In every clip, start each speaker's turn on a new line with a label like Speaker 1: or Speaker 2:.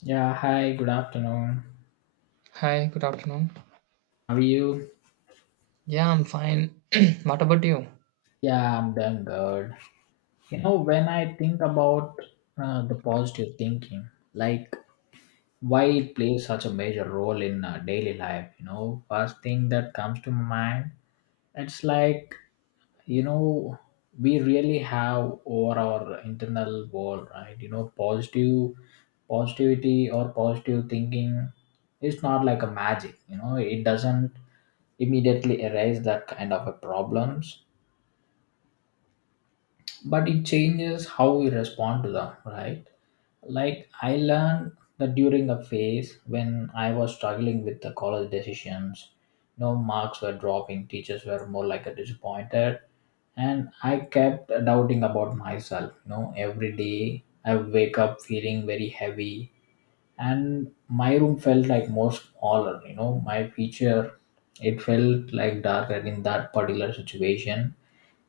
Speaker 1: Yeah, hi, good afternoon.
Speaker 2: Hi, good afternoon.
Speaker 1: How are you?
Speaker 2: Yeah, I'm fine. what about you?
Speaker 1: Yeah, I'm doing good. You know, when I think about the positive thinking, like why it plays such a major role in daily life, you know, first thing that comes to my mind, it's like, you know, we really have over our internal world, right? You know, positive positivity or positive thinking is not like a magic, you know, it doesn't immediately erase that kind of a problems, but it changes how we respond to them, right? Like, I learned that during a phase when I was struggling with the college decisions. No, marks were dropping, teachers were more like a disappointed, and I kept doubting about myself. You know, every day I would wake up feeling very heavy, and my room felt like more smaller. You know, my future, it felt like darker in that particular situation.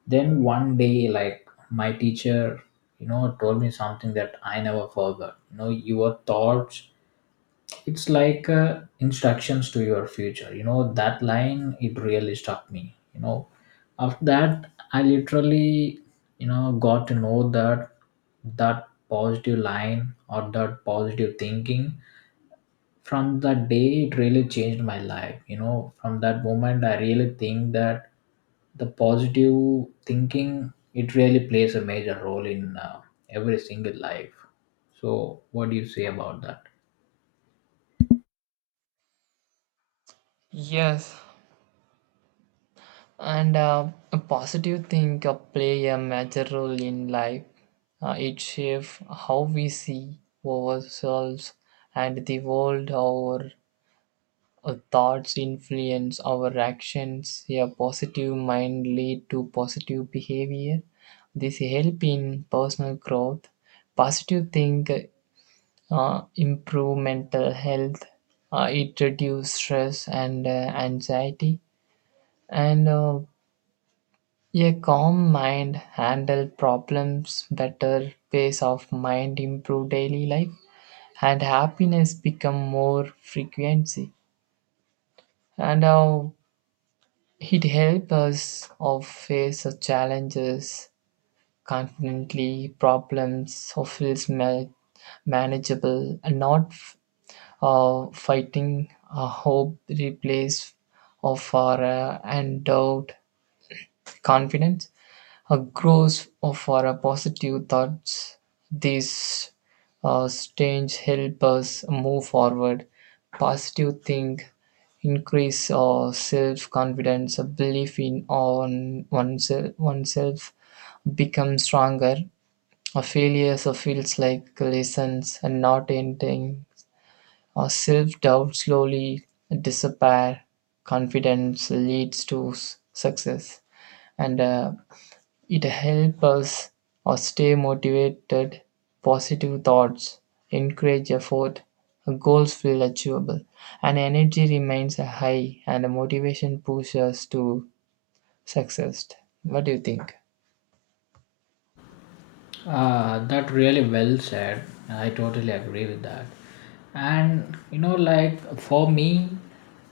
Speaker 1: Then one day, like my teacher, you know, told me something that I never forgot. You know, your thoughts, it's like instructions to your future. You know, that line, it really struck me. You know, after that, I literally, you know, got to know that that positive line or that positive thinking, from that day it really changed my life. You know, from that moment I really think that the positive thinking, it really plays a major role in every single life. So what do you say about that?
Speaker 2: Yes, and a positive thing play a major role in life. It shapes how we see ourselves and the world. Our thoughts influence our actions. A positive mind lead to positive behavior. This help in personal growth. Positive think improve mental health, it reduces stress and anxiety, and a calm mind handle problems better, pace of mind improve daily life, and happiness become more frequency. And It helps us of face the challenges confidently, problems or feels manageable and not fighting hope replace of our and doubt confidence a growth of our positive thoughts these stains help us move forward positive think increase our self-confidence a belief in on oneself, oneself becomes stronger a failure so feels like lessons and not ending our self doubt slowly disappear. Confidence leads to success, and it helps us or stay motivated. Positive thoughts encourage effort. Goals feel achievable, and energy remains high, and motivation pushes us to success. What do you think?
Speaker 1: Ah, that really well said. I totally agree with that. And you know, like for me,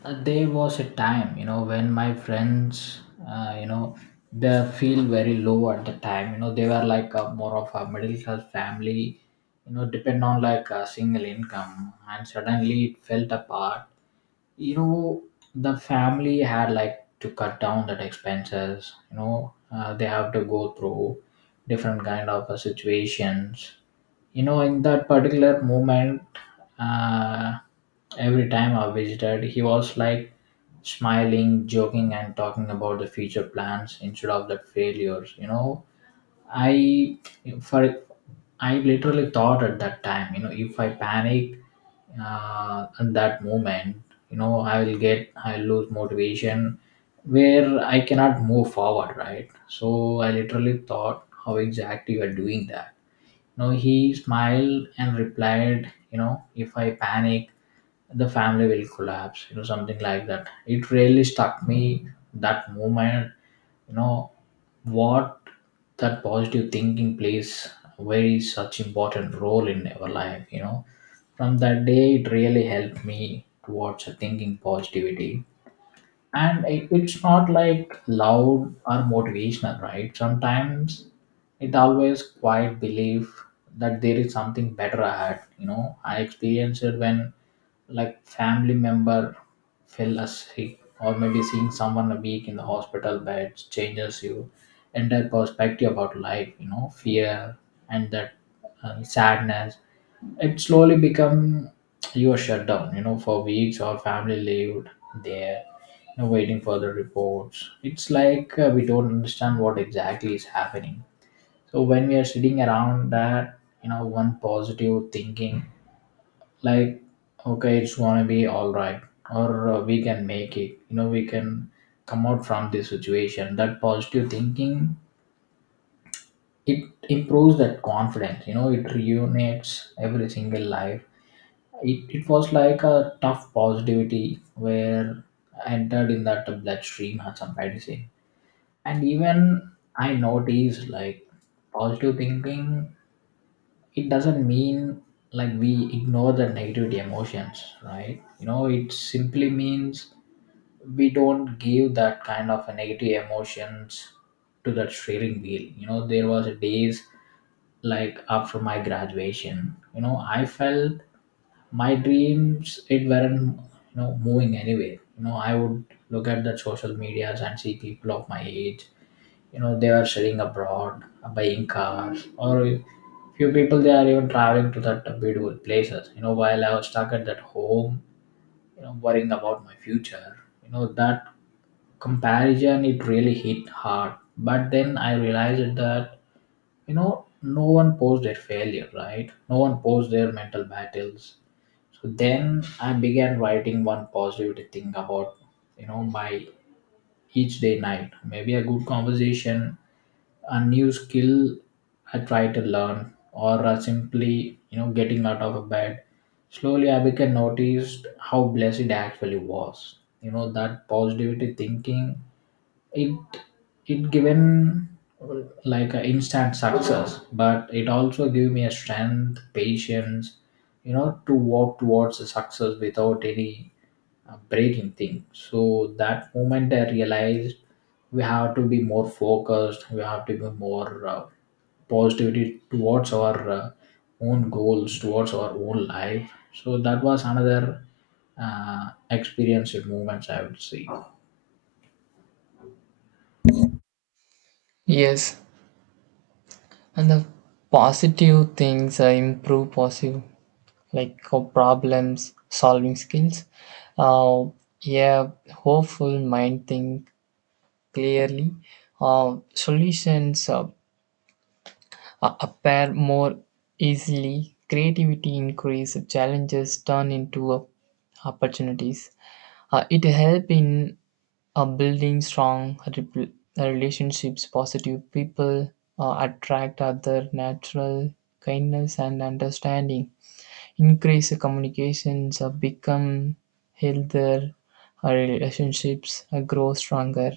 Speaker 1: there was a time, you know, when my friends, uh, you know, they feel very low at the time. You know, they were like a, more of a middle class family, you know, depend on like a single income, and suddenly it felt apart. You know, the family had like to cut down that expenses. You know, they have to go through different kind of situations. You know, in that particular moment, uh, every time I visited, he was like smiling, joking, and talking about the future plans instead of the failures. You know, I for I literally thought at that time, you know, if I panic at that moment, you know, I will get I lose motivation, where I cannot move forward, right? So I literally thought, how exactly you are doing that. You know, he smiled and replied, you know, if I panic the family will collapse, you know, something like that. It really struck me that moment. You know, what that positive thinking plays a very such important role in our life. You know, from that day it really helped me towards a thinking positivity. And it's not like loud or motivational, right? Sometimes it always quite belief that there is something better ahead. You know, I experienced it when like family member fell sick, or maybe seeing someone a week in the hospital beds changes you entire perspective about life. You know, fear and that sadness, it slowly become your shutdown. You know, for weeks our family lived there, you know, waiting for the reports. It's like we don't understand what exactly is happening. So when we are sitting around that, you know, one positive thinking, like, okay, it's gonna be all right, or we can make it. You know, we can come out from this situation. That positive thinking, it improves that confidence. You know, it reunites every single life. It was like a tough positivity where entered in that bloodstream, as somebody say. And even I notice like positive thinking, it doesn't mean like we ignore the negativity emotions, right? You know, it simply means we don't give that kind of a negative emotions to that steering wheel. You know, there was days, like after my graduation, you know, I felt my dreams, it weren't, you know, moving anywhere. You know, I would look at the social medias and see people of my age, you know, they are studying abroad, buying cars, or few people they are even traveling to that beautiful places. You know, while I was stuck at that home, you know, worrying about my future. You know, that comparison, it really hit hard. But then I realized that, you know, no one posts their failure, right? No one posts their mental battles. So then I began writing one positive thing about, you know, my each day night. Maybe a good conversation, a new skill I try to learn, or simply, you know, getting out of bed. Slowly, I became noticed how blessed it actually was. You know that positivity thinking. It it given like an instant success, but it also gave me a strength, patience. You know, to walk towards the success without any breathing thing. So that moment I realized we have to be more focused. We have to be more positivity towards our own goals, towards our own life. So that was another experience in moments, I would say.
Speaker 2: Yes, and the positive things improve positive like problems solving skills. Uh, a hopeful mind think clearly. Solutions appear more easily. Creativity increase. Challenges turn into opportunities. It help in building strong relationships. Positive people attract other natural kindness and understanding increased communications have become healthier, our relationships grow stronger,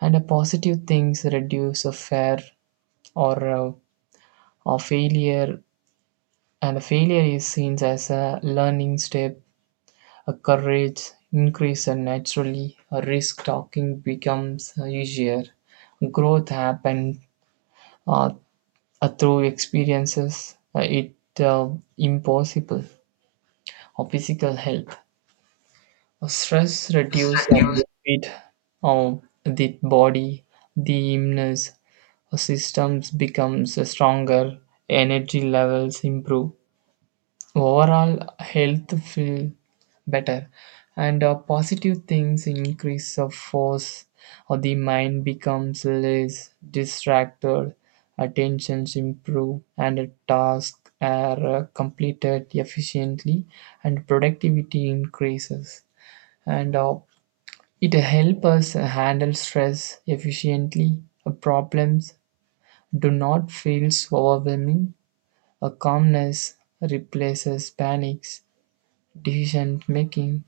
Speaker 2: and positive things reduce a fear or uh, or failure, and a failure is seen as a learning step. A courage increase and naturally, a risk talking becomes easier. Growth happens uh, through experiences. It impossible or physical health. Stress reduces the benefit of the body, the immune systems becomes stronger, energy levels improve, overall health feel better, and positive things increase of force, or the mind becomes less distracted, attentions improve, and a task are completed efficiently, and productivity increases and it helps us handle stress efficiently. Problems do not feel overwhelming. A calmness replaces panics. Decision making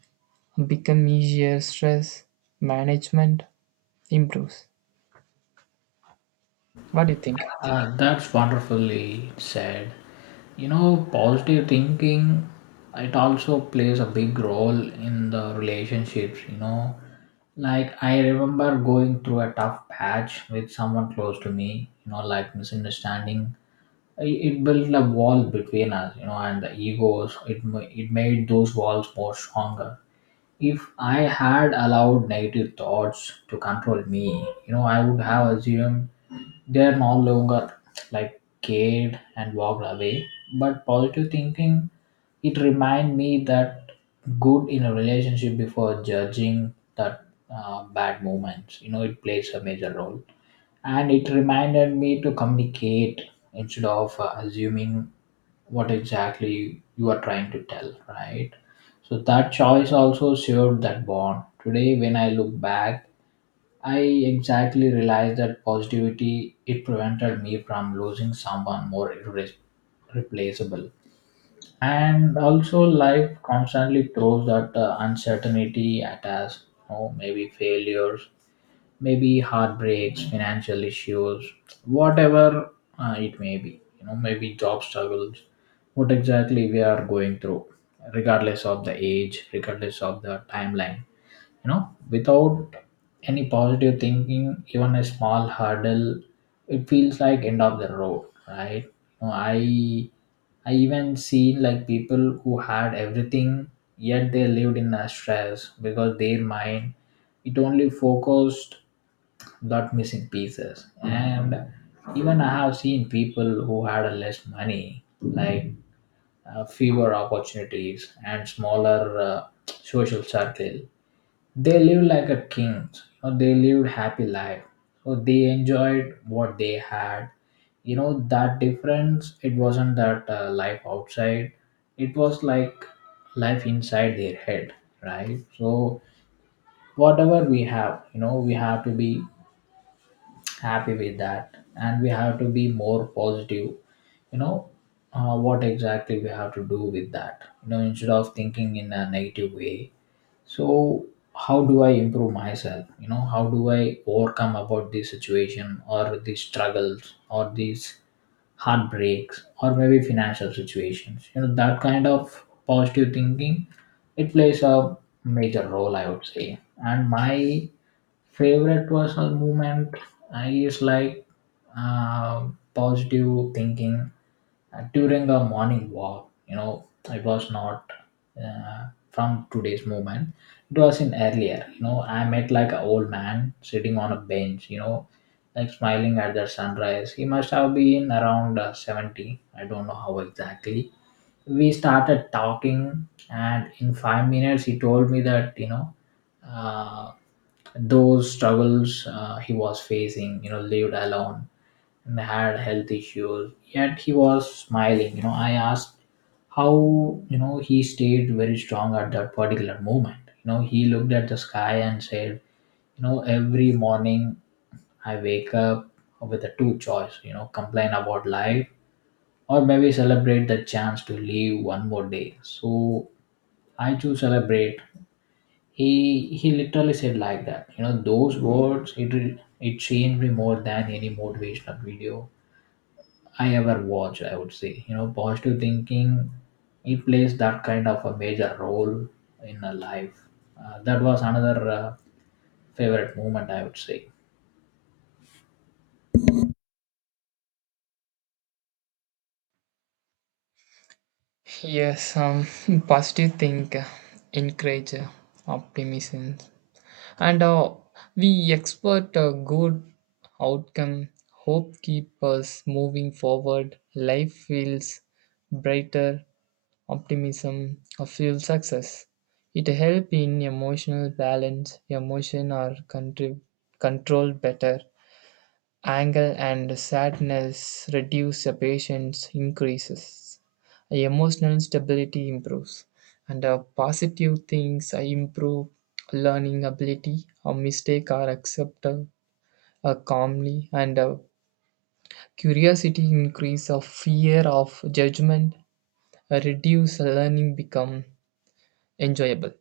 Speaker 2: becomes easier. Stress management improves. What do you think?
Speaker 1: That's wonderfully said. You know, positive thinking, it also plays a big role in the relationships, you know. Like, I remember going through a tough patch with someone close to me, you know, like misunderstanding. It built a wall between us, you know, and the egos, it made those walls more stronger. If I had allowed negative thoughts to control me, you know, I would have assumed they're no longer like cared and walked away. But positive thinking, it remind me that good in a relationship before judging that bad moments. You know, it plays a major role, and it reminded me to communicate instead of assuming what exactly you are trying to tell, right? So that choice also severed that bond. Today, when I look back, I exactly realize that positivity it prevented me from losing someone more replaceable. And also, life constantly throws that uncertainty at us. You know, maybe failures, maybe heartbreaks, financial issues, whatever it may be, you know, maybe job struggles, what exactly we are going through, regardless of the age, regardless of the timeline. You know, without any positive thinking, even a small hurdle, it feels like end of the road, right? You know, I even seen like people who had everything, yet they lived in a stress because their mind, it only focused that missing pieces. And even I have seen people who had a less money, like fewer opportunities and smaller uh, social circle. They lived like a king, or they lived happy life, so they enjoyed what they had. You know, that difference, it wasn't that life outside, it was like life inside their head, right? So, whatever we have, you know, we have to be happy with that, and we have to be more positive. You know, what exactly we have to do with that, you know, instead of thinking in a negative way. So, how do I improve myself? You know, how do I overcome about this situation, or these struggles, or these heartbreaks, or maybe financial situations. You know, that kind of positive thinking, it plays a major role, I would say. And my favorite personal movement is like, uh, positive thinking during a morning walk. You know, it was not uh, from today's movement, it was in earlier. You know, I met like an old man sitting on a bench, you know, like smiling at the sunrise. He must have been around 70. I don't know how exactly. We started talking, and in 5 minutes he told me that, you know, uh, those struggles he was facing. You know, lived alone and had health issues, yet he was smiling. You know, I asked how, you know, he stayed very strong at that particular moment. You know, he looked at the sky and said, you know, every morning I wake up with a two choice, you know, complain about life or maybe celebrate the chance to live one more day, so I choose celebrate. he he literally said like that. You know, those words, it changed me more than any motivational video I ever watch, I would say. You know, positive thinking, it plays that kind of a major role in a life. That was another favorite moment, I would say.
Speaker 2: Yes, positive think encourage optimism and we expect a good outcome hope keeps us moving forward life feels brighter optimism fuels success it helps in emotional balance emotion are controlled better. Anger and sadness reduce, the patience increases, emotional stability improves, and positive things improve learning ability. A mistake are accepted calmly, and curiosity increase. A fear of judgment reduce. Learning become enjoyable.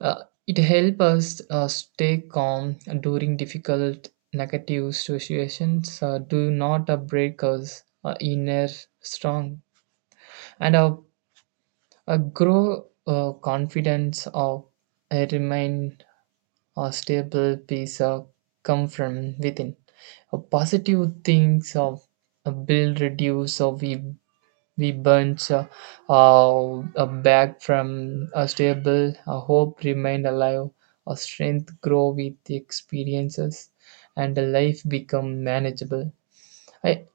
Speaker 2: It helps us stay calm during difficult negative situations, do not break us inner strong, and grow confidence of remain a stable peace come from within. Positive things of build reduce or we bunch back from a stable, a hope remained alive, a strength grow with the experiences, and a life become manageable. I,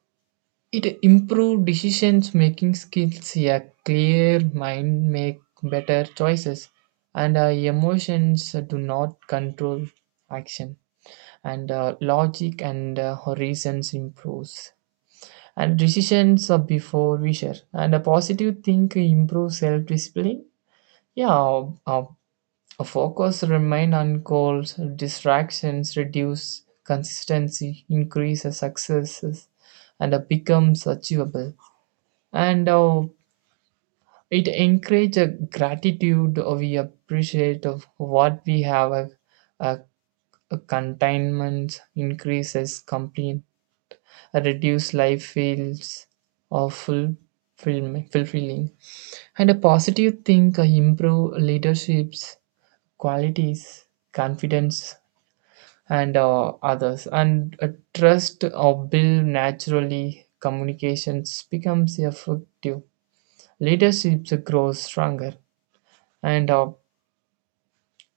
Speaker 2: it improved decisions making skills, a clear mind make better choices, and emotions do not control action, and logic and reasons improves and decisions are before we share. And a positive think improves self discipline. Yeah, a focus remain on goals, distractions reduce, consistency increases successes, and becomes achievable. And it encourages gratitude. We appreciate of what we have. Uh, Containment increases, complete, reduce life feels of full fulfilling. And a positive think improve leadership's qualities, confidence, and others. And a trust or build naturally. Communications becomes effective. Leadership grows stronger, and uh,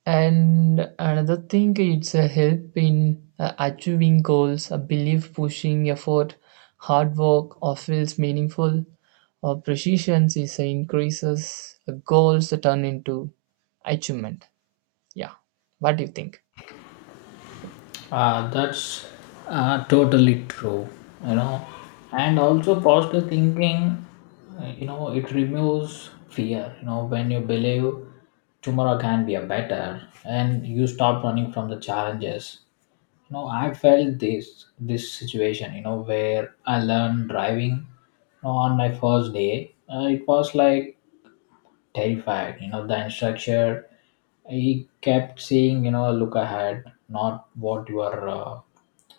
Speaker 2: And another thing, it's a help in achieving goals, a belief, pushing, effort, hard work, or feels meaningful, or precision is a increases goals turn into achievement. Yeah, what do you think?
Speaker 1: That's totally true, you know. And also, positive thinking, you know, it removes fear. When you believe tomorrow can be a better and you stop running from the challenges. I felt this situation where I learned driving, on my first day, it was like terrified. The instructor, he kept saying, look ahead, not what you are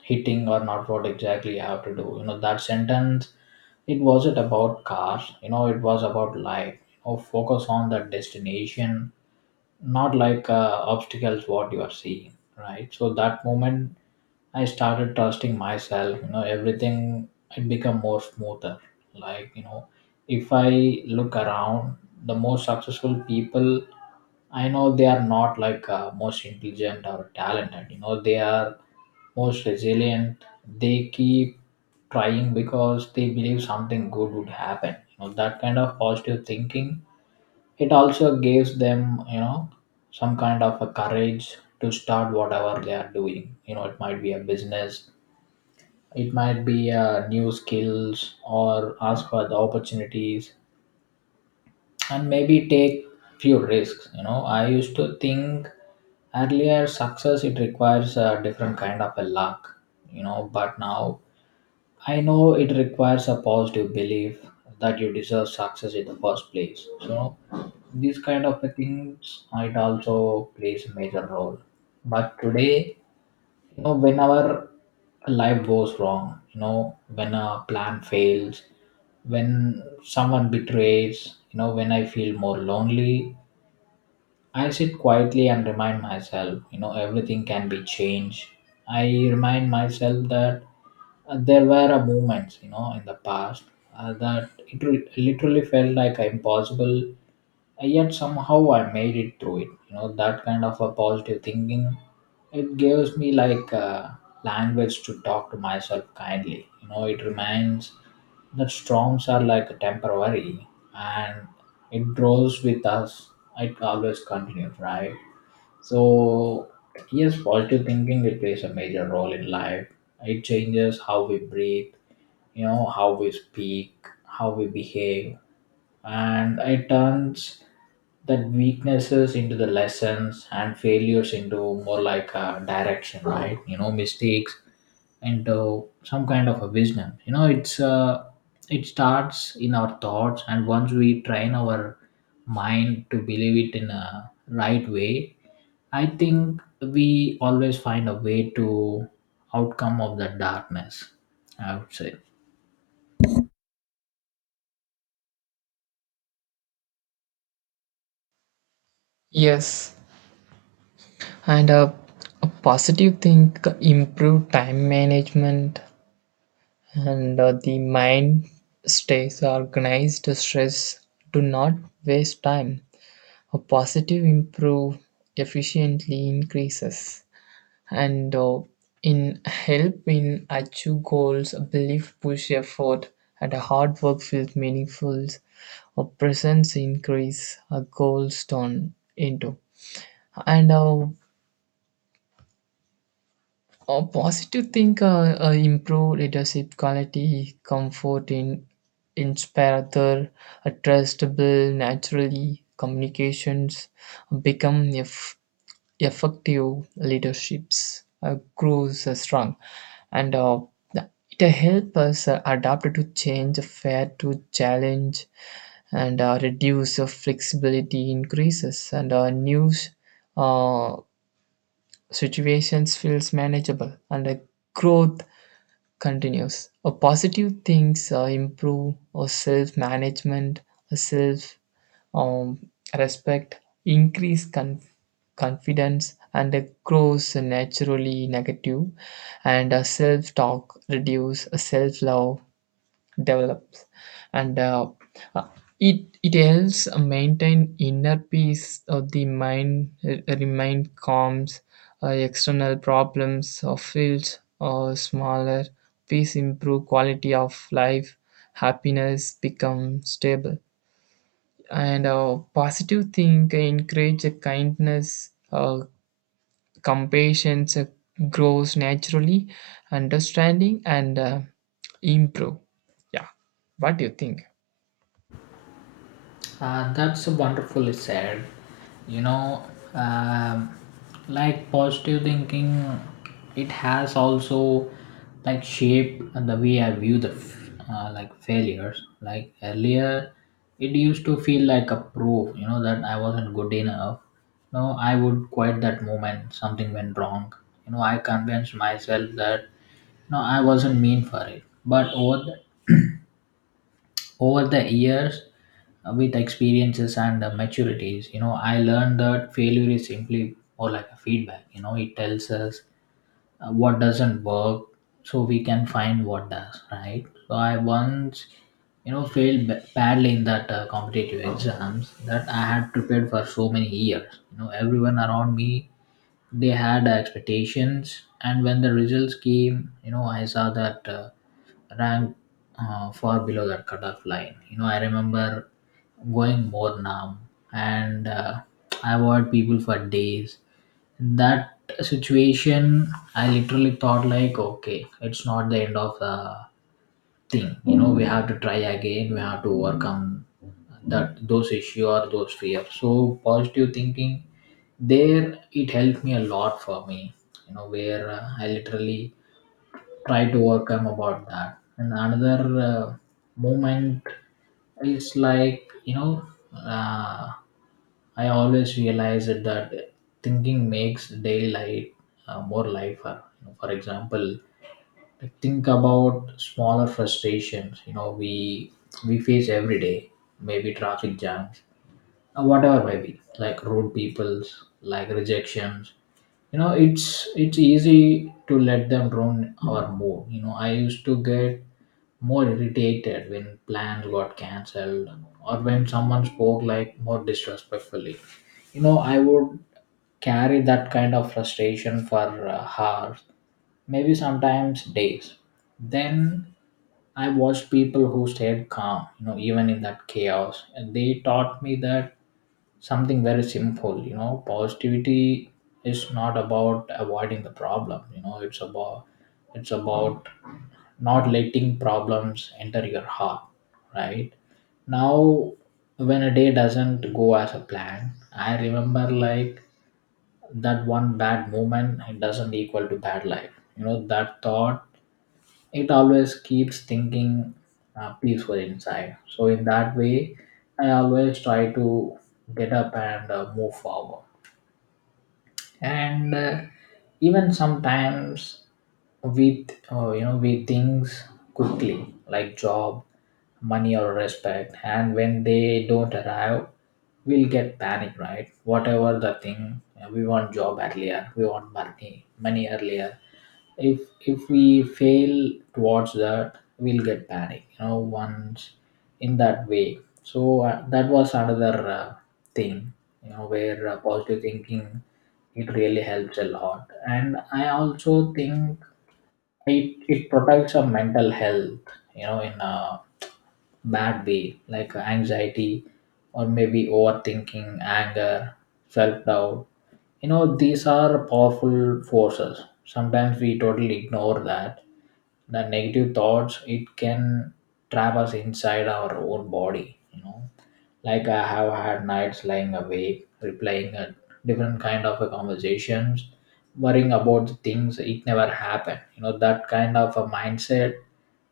Speaker 1: hitting, or not what exactly you have to do. That sentence, it wasn't about cars, it was about life. Focus on the destination, not like obstacles, what you are seeing, right? So that moment I started trusting myself, everything it become more smoother. Like, if I look around, the most successful people I know, they are not like most intelligent or talented, they are most resilient. They keep trying because they believe something good would happen. That kind of positive thinking, it also gives them, some kind of a courage to start whatever they are doing. It might be a business, it might be new skills, or ask for the opportunities and maybe take few risks. I used to think earlier success, it requires a different kind of a luck, but now I know it requires a positive belief that you deserve success in the first place. So these kind of things, it also plays a major role. But today, whenever life goes wrong, when a plan fails, when someone betrays, when I feel more lonely, I sit quietly and remind myself, everything can be changed. I remind myself that, there were a moments, in the past, that it literally felt like impossible, yet somehow I made it through it. That kind of a positive thinking, it gives me like a language to talk to myself kindly. It reminds that storms are like temporary and it grows with us. It always continues, right? So, yes, positive thinking, it plays a major role in life. It changes how we breathe, how we speak, how we behave, and it turns that weaknesses into the lessons and failures into more like a direction, right? Mistakes into some kind of a wisdom. It starts in our thoughts, and once we train our mind to believe it in a right way, I think we always find a way to outcome of the darkness, I would say.
Speaker 2: Yes, and a positive thing improve time management and the mind stays organized. Stress do not waste time a positive improve efficiently increases and in help in achieve goals a belief push effort and a hard work feels meaningful a presence increase a goals turn into and a positive think improve leadership quality comfort in inspire other a trustable naturally communications become a effective leaderships grows strong and it helps us adapt to change fair to challenge and reduce flexibility increases and new uh, situations feels manageable and growth continues positive things improve or self management self um, respect, increase confidence, and grows naturally negative, and self talk reduce, self love develops, and uh, it helps maintain inner peace of the mind, remain calm, external problems or fields or smaller. Peace improve quality of life, happiness become stable and positive think encourage a kindness compassion grows naturally understanding and improve. Yeah, what do you think?
Speaker 1: That's wonderfully said. You know, um, like positive thinking, it has also like shaped the way I view like failures. Like earlier, it used to feel like a proof. You know that I wasn't good enough. No, I would quit that moment. Something went wrong. I convinced myself that no, I wasn't mean for it. But the over the years, with experiences and maturities, I learned that failure is simply more like a feedback. It tells us what doesn't work, so we can find what does, right? So I once, failed badly in that competitive exams that I had prepared for so many years. Everyone around me, they had expectations, and when the results came, I saw that, ranked far below that cutoff line. I remember going more numb, and I avoid people for days. In that situation, I literally thought like, okay, it's not the end of the thing. We have to try again, we have to overcome that, those issue or those fears. So positive thinking, there it helped me a lot, for me, where I literally try to overcome about that. And another uh, moment is like, uh, I always realize it that thinking makes daylight more lighter. For example, like think about smaller frustrations. We face every day, maybe traffic jams, or whatever, maybe like rude peoples, like rejections. It's easy to let them ruin our mood. I used to get more irritated when plans got cancelled, or when someone spoke like more disrespectfully. I would carry that kind of frustration for hours, maybe sometimes days. Then I watched people who stayed calm, even in that chaos, and they taught me that something very simple. Positivity is not about avoiding the problem, it's about not letting problems enter your heart, right? Now, when a day doesn't go as a plan, I remember like that one bad moment, it doesn't equal to bad life. That thought, it always keeps thinking peaceful inside. So in that way, I always try to get up and move forward, and even sometimes with with things quickly, like job, money, or respect, and when they don't arrive, we'll get panic, right? Whatever the thing, we want job earlier, we want money earlier. If we fail towards that, we'll get panic, once in that way. So that was another thing, where positive thinking, it really helps a lot. And I also think it protects our mental health, in a bad way, like anxiety, or maybe overthinking, anger, self-doubt. These are powerful forces, sometimes we totally ignore that. The negative thoughts, it can trap us inside our own body. Like, I have had nights lying awake replaying a different kind of a conversations, worrying about the things it never happened. That kind of a mindset,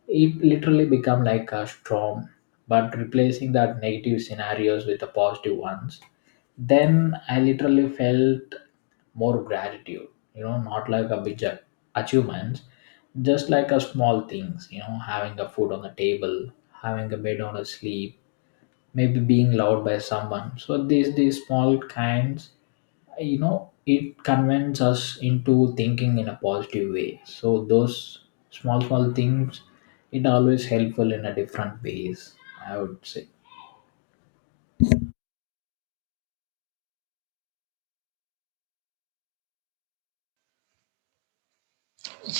Speaker 1: it literally become like a storm. But replacing that negative scenarios with the positive ones, then I literally felt more gratitude. Not like a big achievements, just like a small things. Having a food on the table, having a bed on a sleep, maybe being loved by someone. So these small kinds, it convinces us into thinking in a positive way. So those small small things, it always helpful in a different ways, I would say.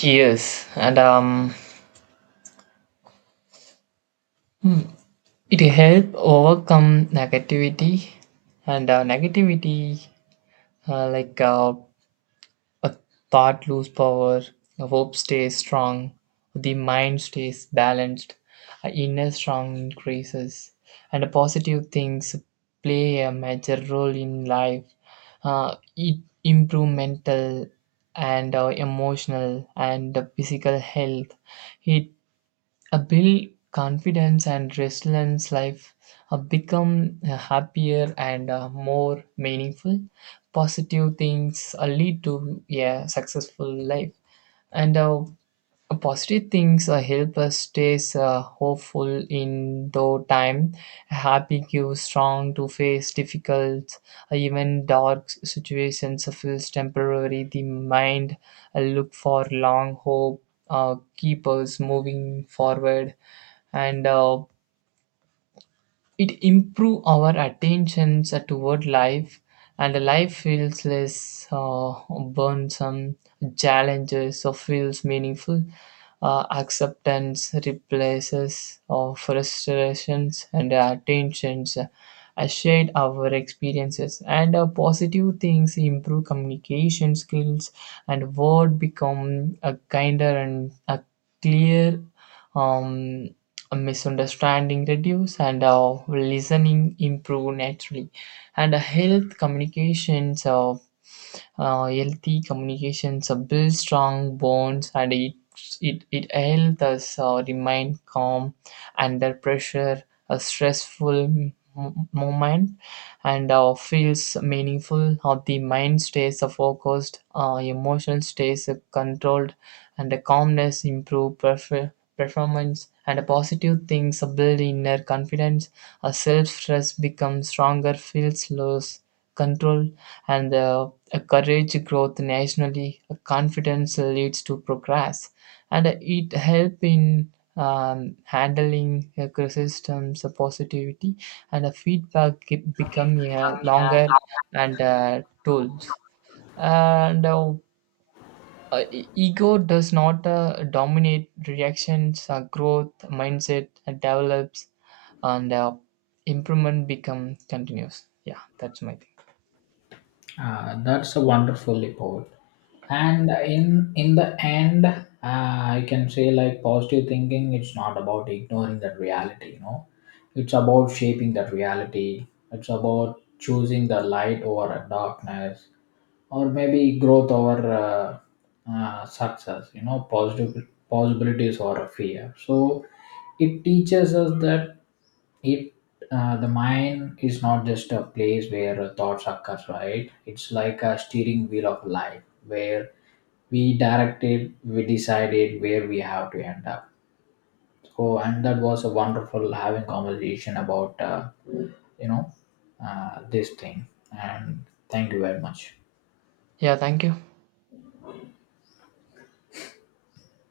Speaker 2: Yes, and it help overcome negativity and negativity like a thought lose power, a hope stays strong, the mind stays balanced, a inner strong increases, and a positive things play a major role in life. It improve mental and emotional and physical health. It a build confidence and resilience life become happier and more meaningful positive things lead to a successful life and positive things help us stay hopeful in though time. Happy gives strong to face difficult, even dark situations feels temporary. The mind look for long hope, keep us moving forward, and it improves our attentions toward life, and life feels less burdensome. Challenges or feels meaningful. Acceptance replaces our frustrations and attentions. I shared our experiences and positive things improve communication skills and word become a kinder and a clear um a misunderstanding reduce and listening improve naturally and healthy communications builds strong bonds and it helps us remain calm under pressure, a stressful moment, and feels meaningful. How the mind stays focused, emotion stays controlled, and the calmness improve performance. And the positive things build inner confidence. A self trust becomes stronger, feels lose control, and the a courage growth nationally, a confidence leads to progress, and it help in handling criticisms, positivity, and a feedback become a longer and tools. And uh, Ego does not dominate reactions. Growth mindset develops, and improvement become continuous. Yeah, that's my thing.
Speaker 1: Ah, that's a wonderful report. And in the end, I can say like positive thinking. It's not about ignoring that reality. It's about shaping that reality. It's about choosing the light over darkness, or maybe growth over success. Positive possibilities over fear. So it teaches us that it the mind is not just a place where thoughts occur, right? It's like a steering wheel of life where we decided where we have to end up. So, and that was a wonderful having conversation about, you know this thing, and thank you very much.
Speaker 2: Yeah, thank you.